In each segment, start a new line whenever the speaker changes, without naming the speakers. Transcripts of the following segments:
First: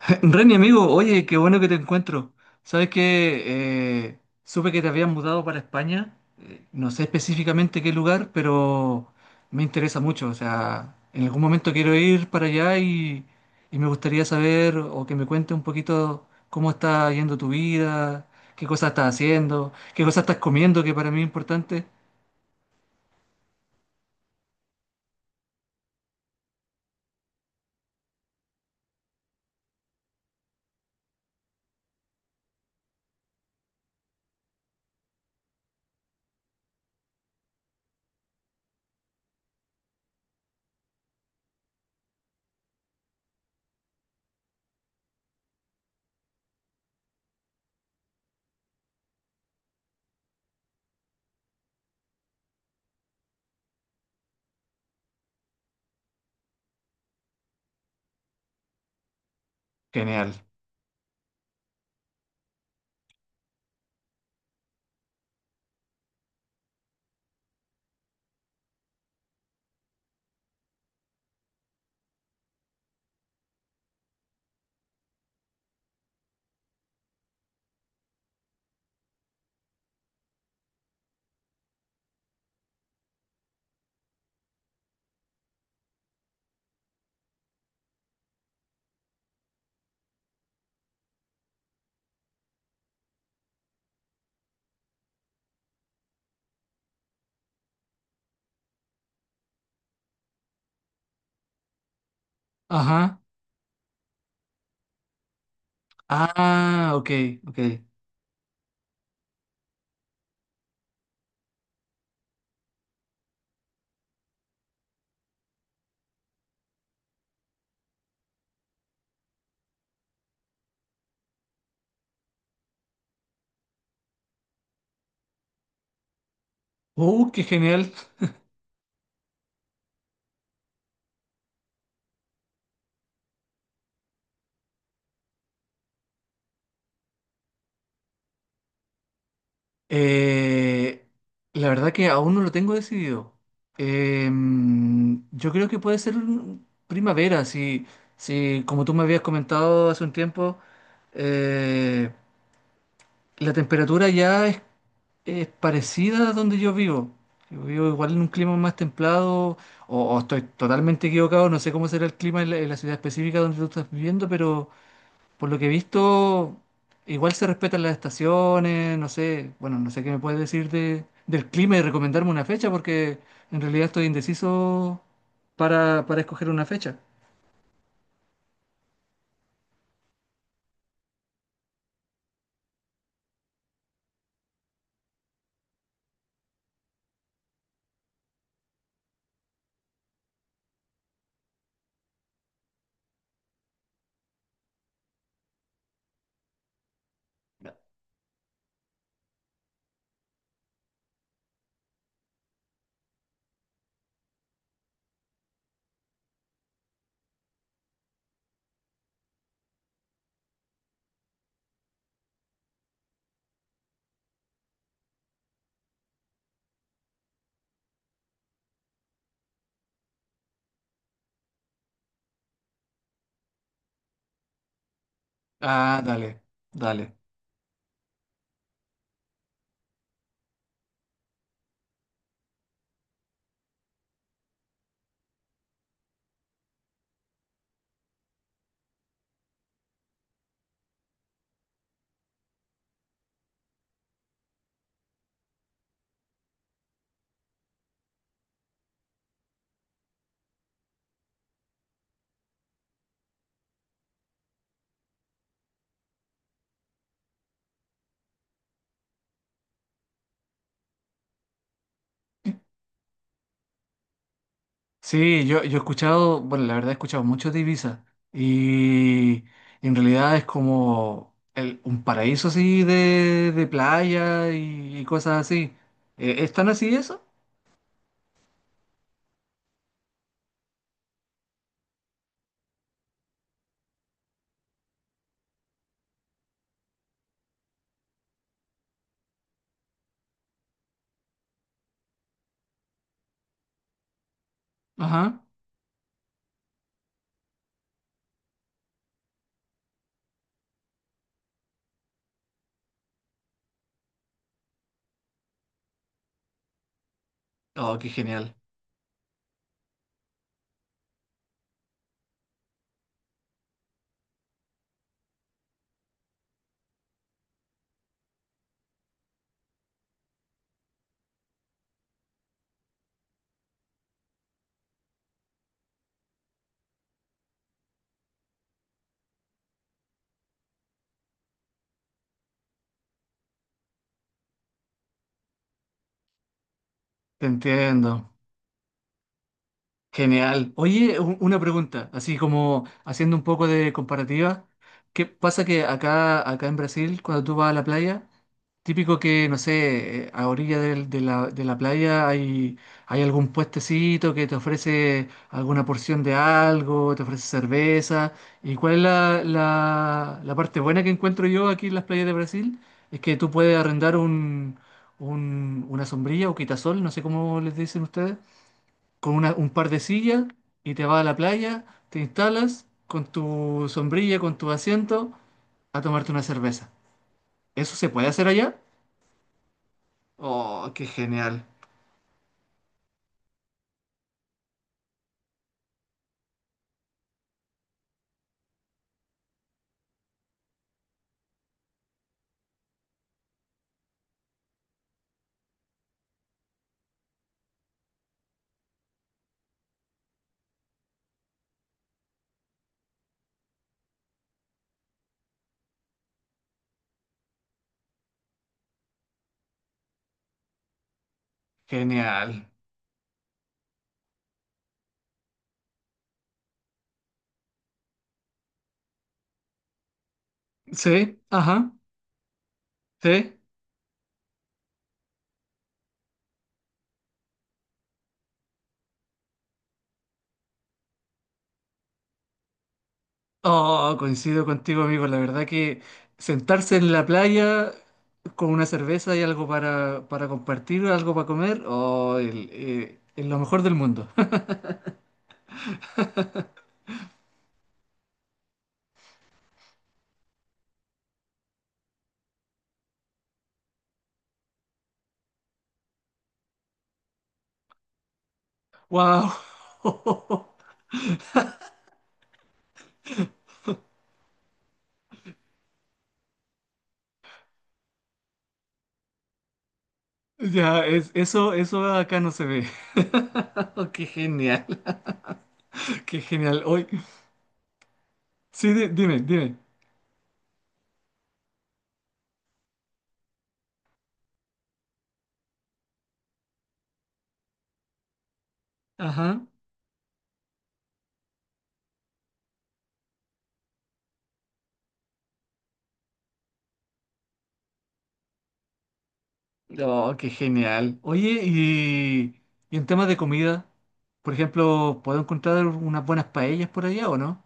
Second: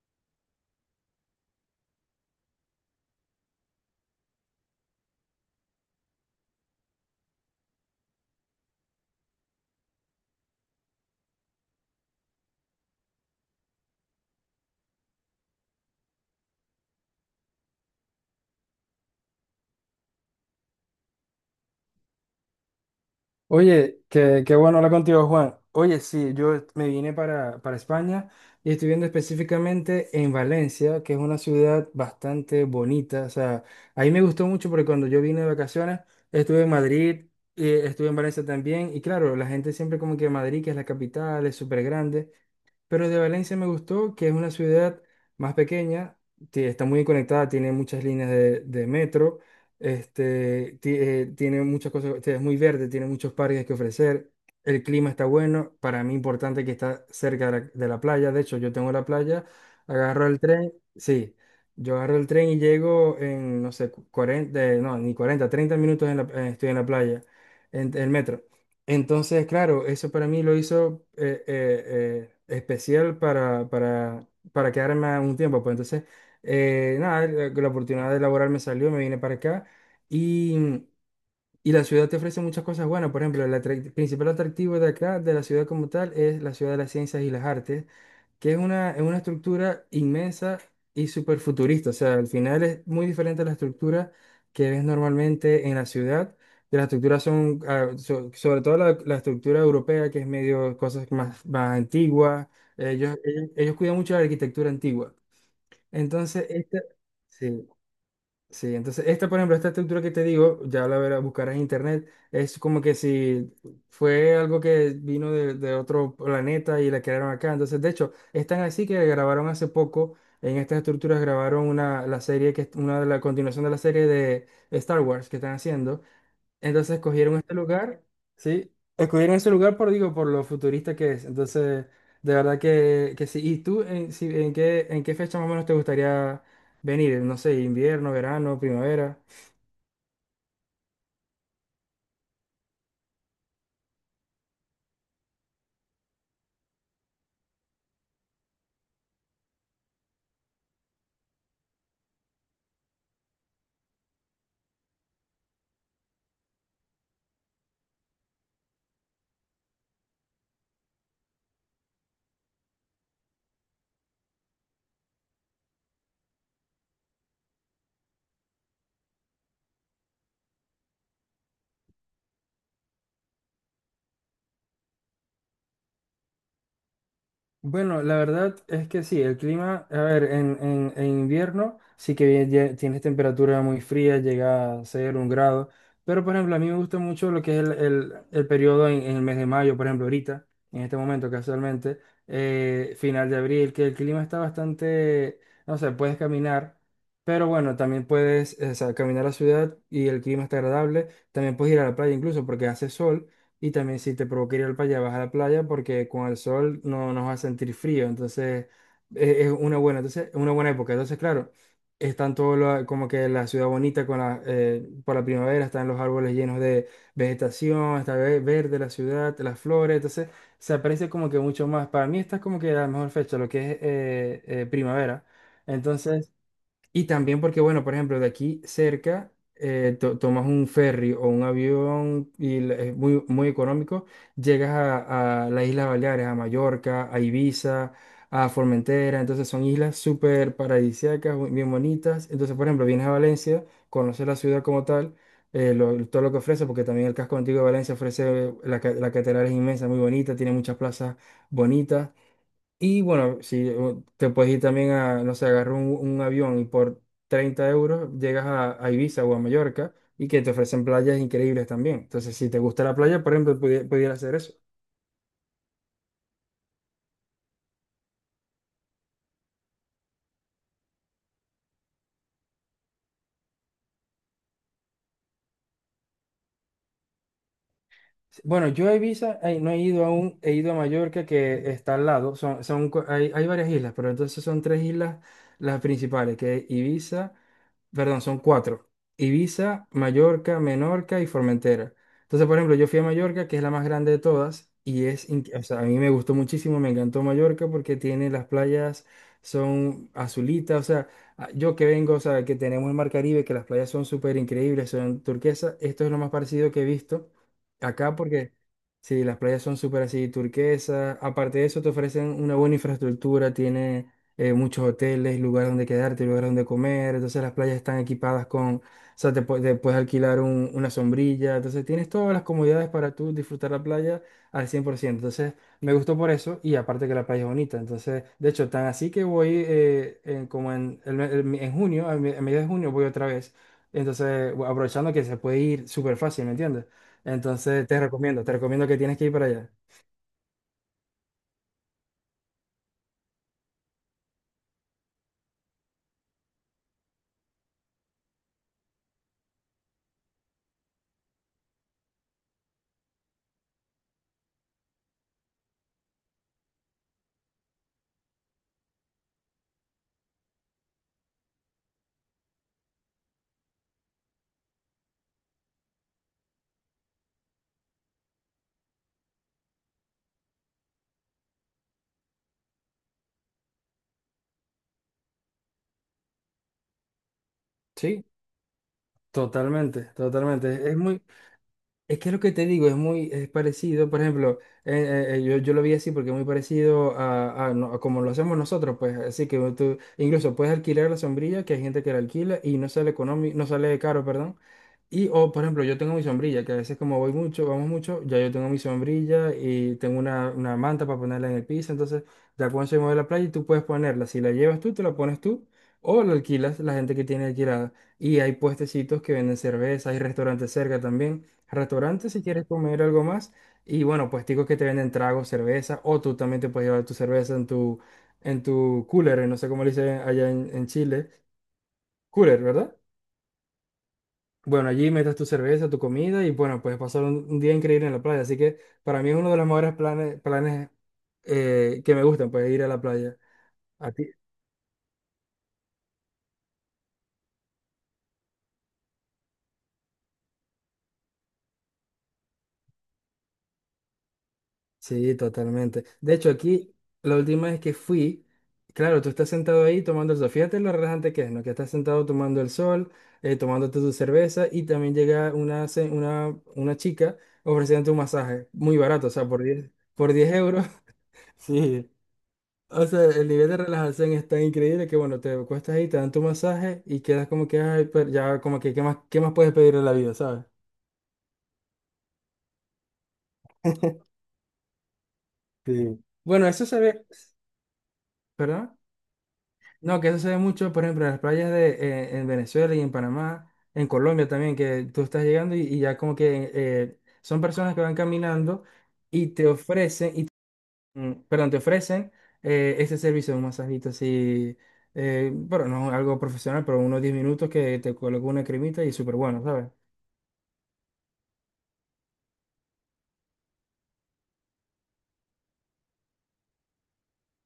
Reni, amigo, oye, qué bueno que te encuentro. Sabes que supe que te habías mudado para España. No sé específicamente qué lugar, pero me interesa mucho. O sea, en algún momento quiero ir para allá y me gustaría saber o que me cuentes un poquito cómo está yendo tu vida, qué cosas estás haciendo, qué cosas estás comiendo, que para mí es importante.
Oye, qué bueno hablar contigo, Juan. Oye, sí, yo me vine para España y estoy viendo específicamente en Valencia, que es una ciudad bastante bonita. O sea, ahí me gustó mucho porque cuando yo vine de vacaciones, estuve en Madrid, estuve en Valencia también. Y claro, la gente siempre como que Madrid, que es la capital, es súper grande. Pero de Valencia me gustó que es una ciudad más pequeña, que está muy conectada, tiene muchas líneas de metro. Este, tiene muchas cosas, este, es muy verde, tiene muchos parques que ofrecer. El clima está bueno. Para mí, importante que está cerca de la playa. De hecho, yo tengo la playa, agarro
Genial.
el tren. Sí, yo agarro el tren y llego en, no sé, 40, no, ni 40, 30 minutos en estoy en la playa, en el metro. Entonces, claro, eso para mí lo hizo especial para quedarme un tiempo. Pues entonces, nada, la oportunidad de laborar me salió, me vine para acá. Y, y la ciudad te ofrece muchas cosas buenas. Por ejemplo, el principal atractivo de acá, de la ciudad como tal, es la ciudad de las ciencias y las artes, que es es una estructura inmensa y súper futurista. O sea, al final es muy diferente a la estructura que ves normalmente en la ciudad. Que las estructuras son, ah, sobre todo la estructura europea, que es medio cosas más antiguas. Ellos,
Ajá.
ellos, ellos cuidan mucho la arquitectura antigua. Entonces, esta,
Ah, ok, ok.
sí. Sí, entonces esta, por ejemplo, esta estructura que te digo, ya la verás, buscarás en internet, es como que si fue algo que vino de otro planeta y la crearon acá. Entonces, de hecho, es tan así que grabaron hace poco, en estas estructuras grabaron la serie que es una de la continuación de la serie de Star Wars que están haciendo. Entonces escogieron
Qué
este
genial.
lugar, sí, escogieron ese lugar por, digo, por lo futurista que es. Entonces, de verdad que sí. ¿Y tú en, si- en qué fecha más o menos te gustaría venir? No sé, invierno, verano, primavera.
Eh, la verdad que aún no lo tengo decidido. Yo creo que puede ser primavera, si, si como tú me habías comentado hace un tiempo, eh, la temperatura es parecida a donde yo vivo. Yo vivo igual en un clima más templado, o estoy totalmente equivocado, no sé cómo será el clima en en la ciudad específica donde tú estás viviendo, pero por lo que he visto, igual se respetan las estaciones, no sé, bueno, no sé qué me puedes decir del clima y recomendarme una fecha, porque en realidad estoy indeciso para escoger una fecha.
Bueno, la verdad es que sí, el clima, a ver, en invierno sí que bien tienes temperatura muy fría, llega a ser un grado, pero por ejemplo, a mí me gusta mucho lo que es el periodo en el mes de mayo, por ejemplo, ahorita, en este momento casualmente, final de abril, que el clima está bastante, no sé, puedes caminar, pero bueno, también puedes, o sea, caminar a la ciudad y el clima está agradable, también puedes ir a la playa incluso porque hace sol. Y también si te provoca ir al playa, vas a la playa porque con el sol no nos va a sentir frío. Entonces es, una buena, entonces, es una buena época. Entonces, claro, están todo como que la ciudad bonita con la, por la primavera, están los árboles llenos de vegetación, está verde la ciudad, las flores. Entonces se aprecia como que mucho más. Para mí esta es como que la mejor fecha, lo que es primavera.
Ah,
Entonces
dale,
y
dale.
también porque, bueno, por ejemplo, de aquí cerca tomas un ferry o un avión y es muy económico, llegas a las Islas Baleares, a Mallorca, a Ibiza, a Formentera, entonces son islas súper paradisíacas, bien bonitas. Entonces, por ejemplo, vienes a Valencia, conoces la ciudad como tal, todo lo que ofrece, porque también el casco antiguo de Valencia ofrece, la catedral es inmensa, muy bonita, tiene muchas plazas bonitas. Y bueno, si o te puedes ir también a, no sé, agarrar un avión y por 30 euros llegas a Ibiza o a Mallorca y que te ofrecen playas increíbles también. Entonces, si te gusta la playa, por ejemplo, pudiera hacer eso.
Sí, yo he escuchado, bueno, la verdad he escuchado mucho de Ibiza y en realidad es como un paraíso así de playa y cosas así. ¿Están así eso?
Sí, bueno, yo a Ibiza no he ido aún, he ido a Mallorca que está al lado, hay, hay varias islas, pero entonces son tres islas las principales, que es Ibiza, perdón, son cuatro, Ibiza, Mallorca, Menorca y Formentera. Entonces, por ejemplo, yo fui a Mallorca, que es la más grande de todas, y es,
Ajá.
o sea, a mí me gustó muchísimo, me encantó Mallorca porque tiene las playas, son azulitas, o sea, yo que vengo, o sea, que tenemos el Mar Caribe, que las playas son súper increíbles, son turquesas, esto es lo más parecido que he visto.
Oh, qué
Acá porque
genial.
sí, las playas son súper así turquesas. Aparte de eso, te ofrecen una buena infraestructura, tiene muchos hoteles, lugar donde quedarte, lugar donde comer. Entonces las playas están equipadas con, o sea, te puedes alquilar una sombrilla. Entonces tienes todas las comodidades para tú disfrutar la playa al 100%. Entonces me gustó por eso y aparte que la playa es bonita. Entonces, de hecho, tan así que voy en- como en, el- me- en junio, a mediados de junio voy otra vez. Entonces, aprovechando que se puede ir súper fácil, ¿me entiendes?
Te
Entonces
entiendo.
te recomiendo que tienes que ir para allá.
Genial. Oye, una pregunta, así como haciendo un poco de comparativa. ¿Qué pasa que acá en Brasil, cuando tú vas a la playa, típico que, no sé, a orilla de la playa hay algún puestecito que te ofrece alguna porción de algo, te ofrece cerveza? ¿Y cuál es la parte buena que encuentro yo aquí en las playas de Brasil? Es que tú puedes arrendar una sombrilla o quitasol, no sé cómo les dicen ustedes con un par de sillas y te vas a la playa, te instalas con tu sombrilla, con tu asiento, a tomarte una cerveza. ¿Eso se
Sí,
puede hacer allá?
totalmente.
Oh,
Es
qué
muy,
genial,
es que lo que te digo es muy es parecido, por ejemplo, yo lo vi así porque es muy parecido a a como lo hacemos nosotros, pues así que tú incluso puedes alquilar la sombrilla, que hay gente que la alquila y no sale económico, no sale caro, perdón. Y, o por ejemplo, yo tengo mi sombrilla, que a veces como voy mucho, vamos mucho, ya yo tengo mi sombrilla y tengo una manta para ponerla en el piso, entonces ya cuando se mueve la playa y tú puedes ponerla, si la llevas tú, te la pones tú o la alquilas la gente que tiene alquilada. Y hay puestecitos que venden cerveza, hay restaurantes cerca también restaurante si
genial.
quieres comer algo más. Y bueno, puesticos que te venden tragos, cerveza, o tú también te puedes llevar tu cerveza en en tu cooler, no sé cómo le dicen allá en Chile.
Sí, ajá,
Cooler, ¿verdad?
sí.
Bueno, allí metes tu cerveza, tu comida y bueno, puedes pasar un día increíble en la playa. Así que para mí es uno de los mejores planes que me gustan, pues ir a la playa.
Oh, coincido contigo, amigo. La verdad que sentarse en la playa con una cerveza y algo para compartir, algo para comer, oh, es lo mejor del mundo.
Sí, totalmente. De hecho, aquí la última vez que fui, claro, tú estás sentado ahí tomando el sol. Fíjate lo relajante que es, ¿no? Que estás sentado tomando el sol, tomándote tu cerveza y también llega una chica ofreciéndote un masaje muy barato, o sea,
Wow.
por 10 euros. Sí. O sea, el nivel de relajación es tan increíble que, bueno, te cuestas ahí, te dan tu masaje y quedas como que, ay, pero ya, como que, ¿qué más puedes pedir en la vida, ¿sabes?
Ya, es, eso acá no se ve. Oh, qué genial,
Sí.
qué
Bueno,
genial.
eso se
Hoy,
ve,
sí,
¿verdad?
dime, dime.
No, que eso se ve mucho, por ejemplo, en las playas de, en Venezuela y en Panamá, en Colombia también, que tú estás llegando y ya como que son personas que van caminando y
Ajá.
te ofrecen, perdón, te ofrecen este servicio de un masajito así, bueno, no algo profesional, pero unos 10 minutos que te coloca una cremita y súper bueno, ¿sabes?
Oh, qué genial. Oye, y en temas de comida, por ejemplo, ¿puedo encontrar unas buenas paellas por allá o no?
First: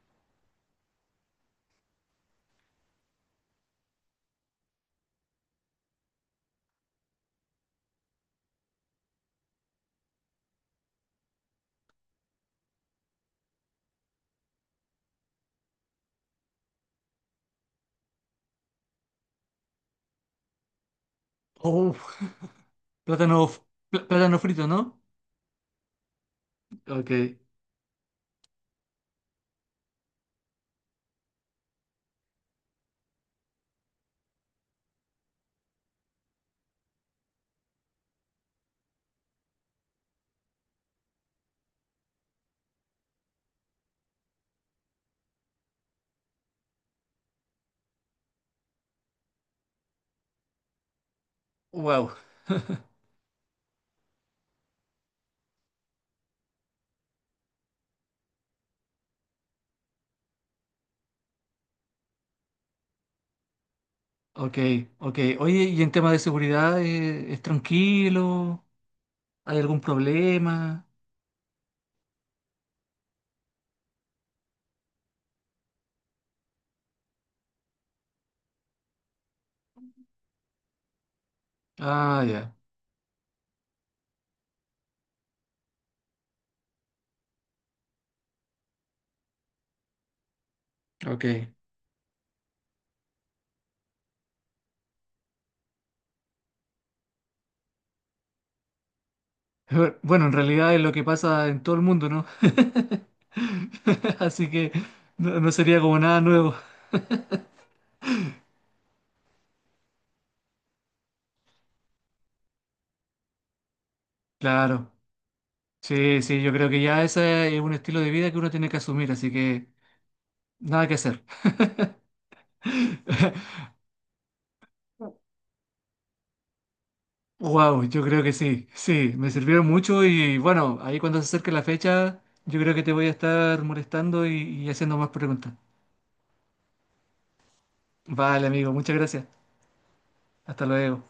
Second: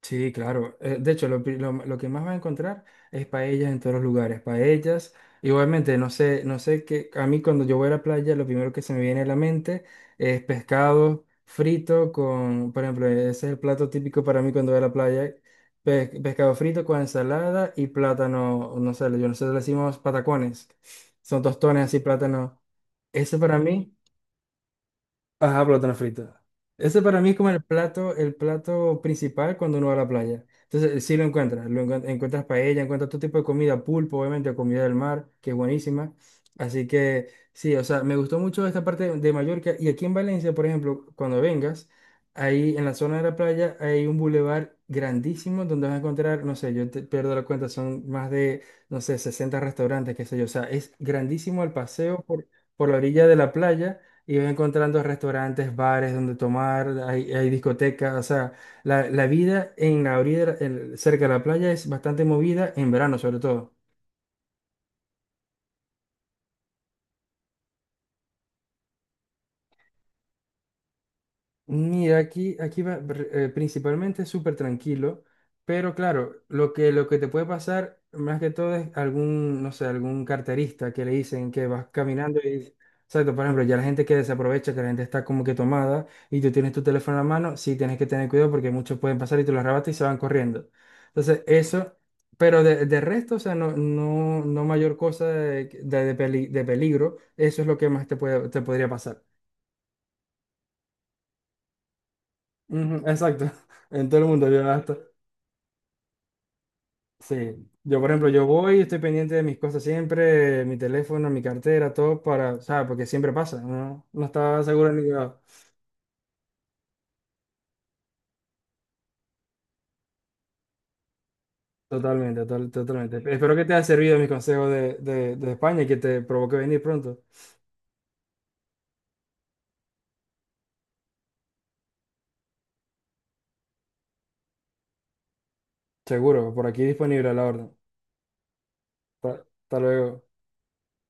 Sí, claro. De hecho, lo que más vas a encontrar es paellas en todos los lugares. Paellas, igualmente, no sé qué. A mí cuando yo voy a la playa, lo primero que se me viene a la mente es pescado frito con, por ejemplo, ese es el plato típico para mí cuando voy a la playa. Pe pescado frito con ensalada y plátano, no sé, yo nosotros le decimos patacones. Son tostones
Oh,
así, plátano. Ese
plátano,
para
f-
mí.
plátano frito, ¿no?
Ajá, plátano frito. Ese
Ok,
para mí es como sí, el el plato principal cuando uno va a la playa. Entonces, sí lo encuentras, encuentras paella, encuentras todo tipo de comida, pulpo, obviamente, comida del mar, que es buenísima. Así que, sí, o sea, me gustó mucho esta parte de Mallorca. Y aquí en Valencia, por ejemplo, cuando vengas, ahí en la zona de la playa hay un bulevar grandísimo donde vas a encontrar, no sé, yo te pierdo la cuenta, son más de, no sé, 60 restaurantes, qué sé yo. O sea, es grandísimo el
wow.
paseo por la orilla de la playa y vas encontrando restaurantes, bares donde tomar, hay discotecas, o sea, la vida en la orilla, cerca de la playa es bastante movida en verano sobre todo.
Ok, ok. Oye, y en temas de seguridad, ¿es tranquilo? ¿Hay algún problema?
Mira, principalmente es súper tranquilo, pero claro, lo que te puede pasar más que todo es algún, no sé, algún carterista que le dicen que vas
Ah,
caminando
ya.
y, exacto, por ejemplo, ya la gente que desaprovecha, que la gente está como que tomada y tú tienes tu teléfono en la mano, sí tienes que tener cuidado porque muchos pueden pasar y te lo arrebatas y se van corriendo. Entonces,
Ok.
eso, pero de resto, o sea, no mayor cosa de, de de peligro, eso es lo que más te puede, te podría pasar.
Bueno, en realidad es lo que pasa en todo el mundo, ¿no?
Ujú, exacto, en todo el mundo.
Así
Yo
que
hasta,
no, no sería como nada nuevo.
sí, yo por ejemplo, yo voy, estoy pendiente de mis cosas siempre, mi teléfono, mi cartera, todo para, o sea, porque siempre pasa, no, no estaba seguro
Claro.
en ningún lado.
Sí, sí, yo creo que ya ese es un estilo de vida que uno tiene que asumir, así que nada que hacer.
Totalmente, totalmente. Espero que te haya servido mis consejos de España y que te provoque venir pronto.
Wow, yo creo que sí, sí, me sirvieron mucho y bueno, ahí cuando se acerque la fecha, yo creo que te voy a estar molestando y haciendo más preguntas.
Seguro, por aquí disponible a la orden.
Vale, amigo, muchas gracias.
Hasta luego.
Hasta luego.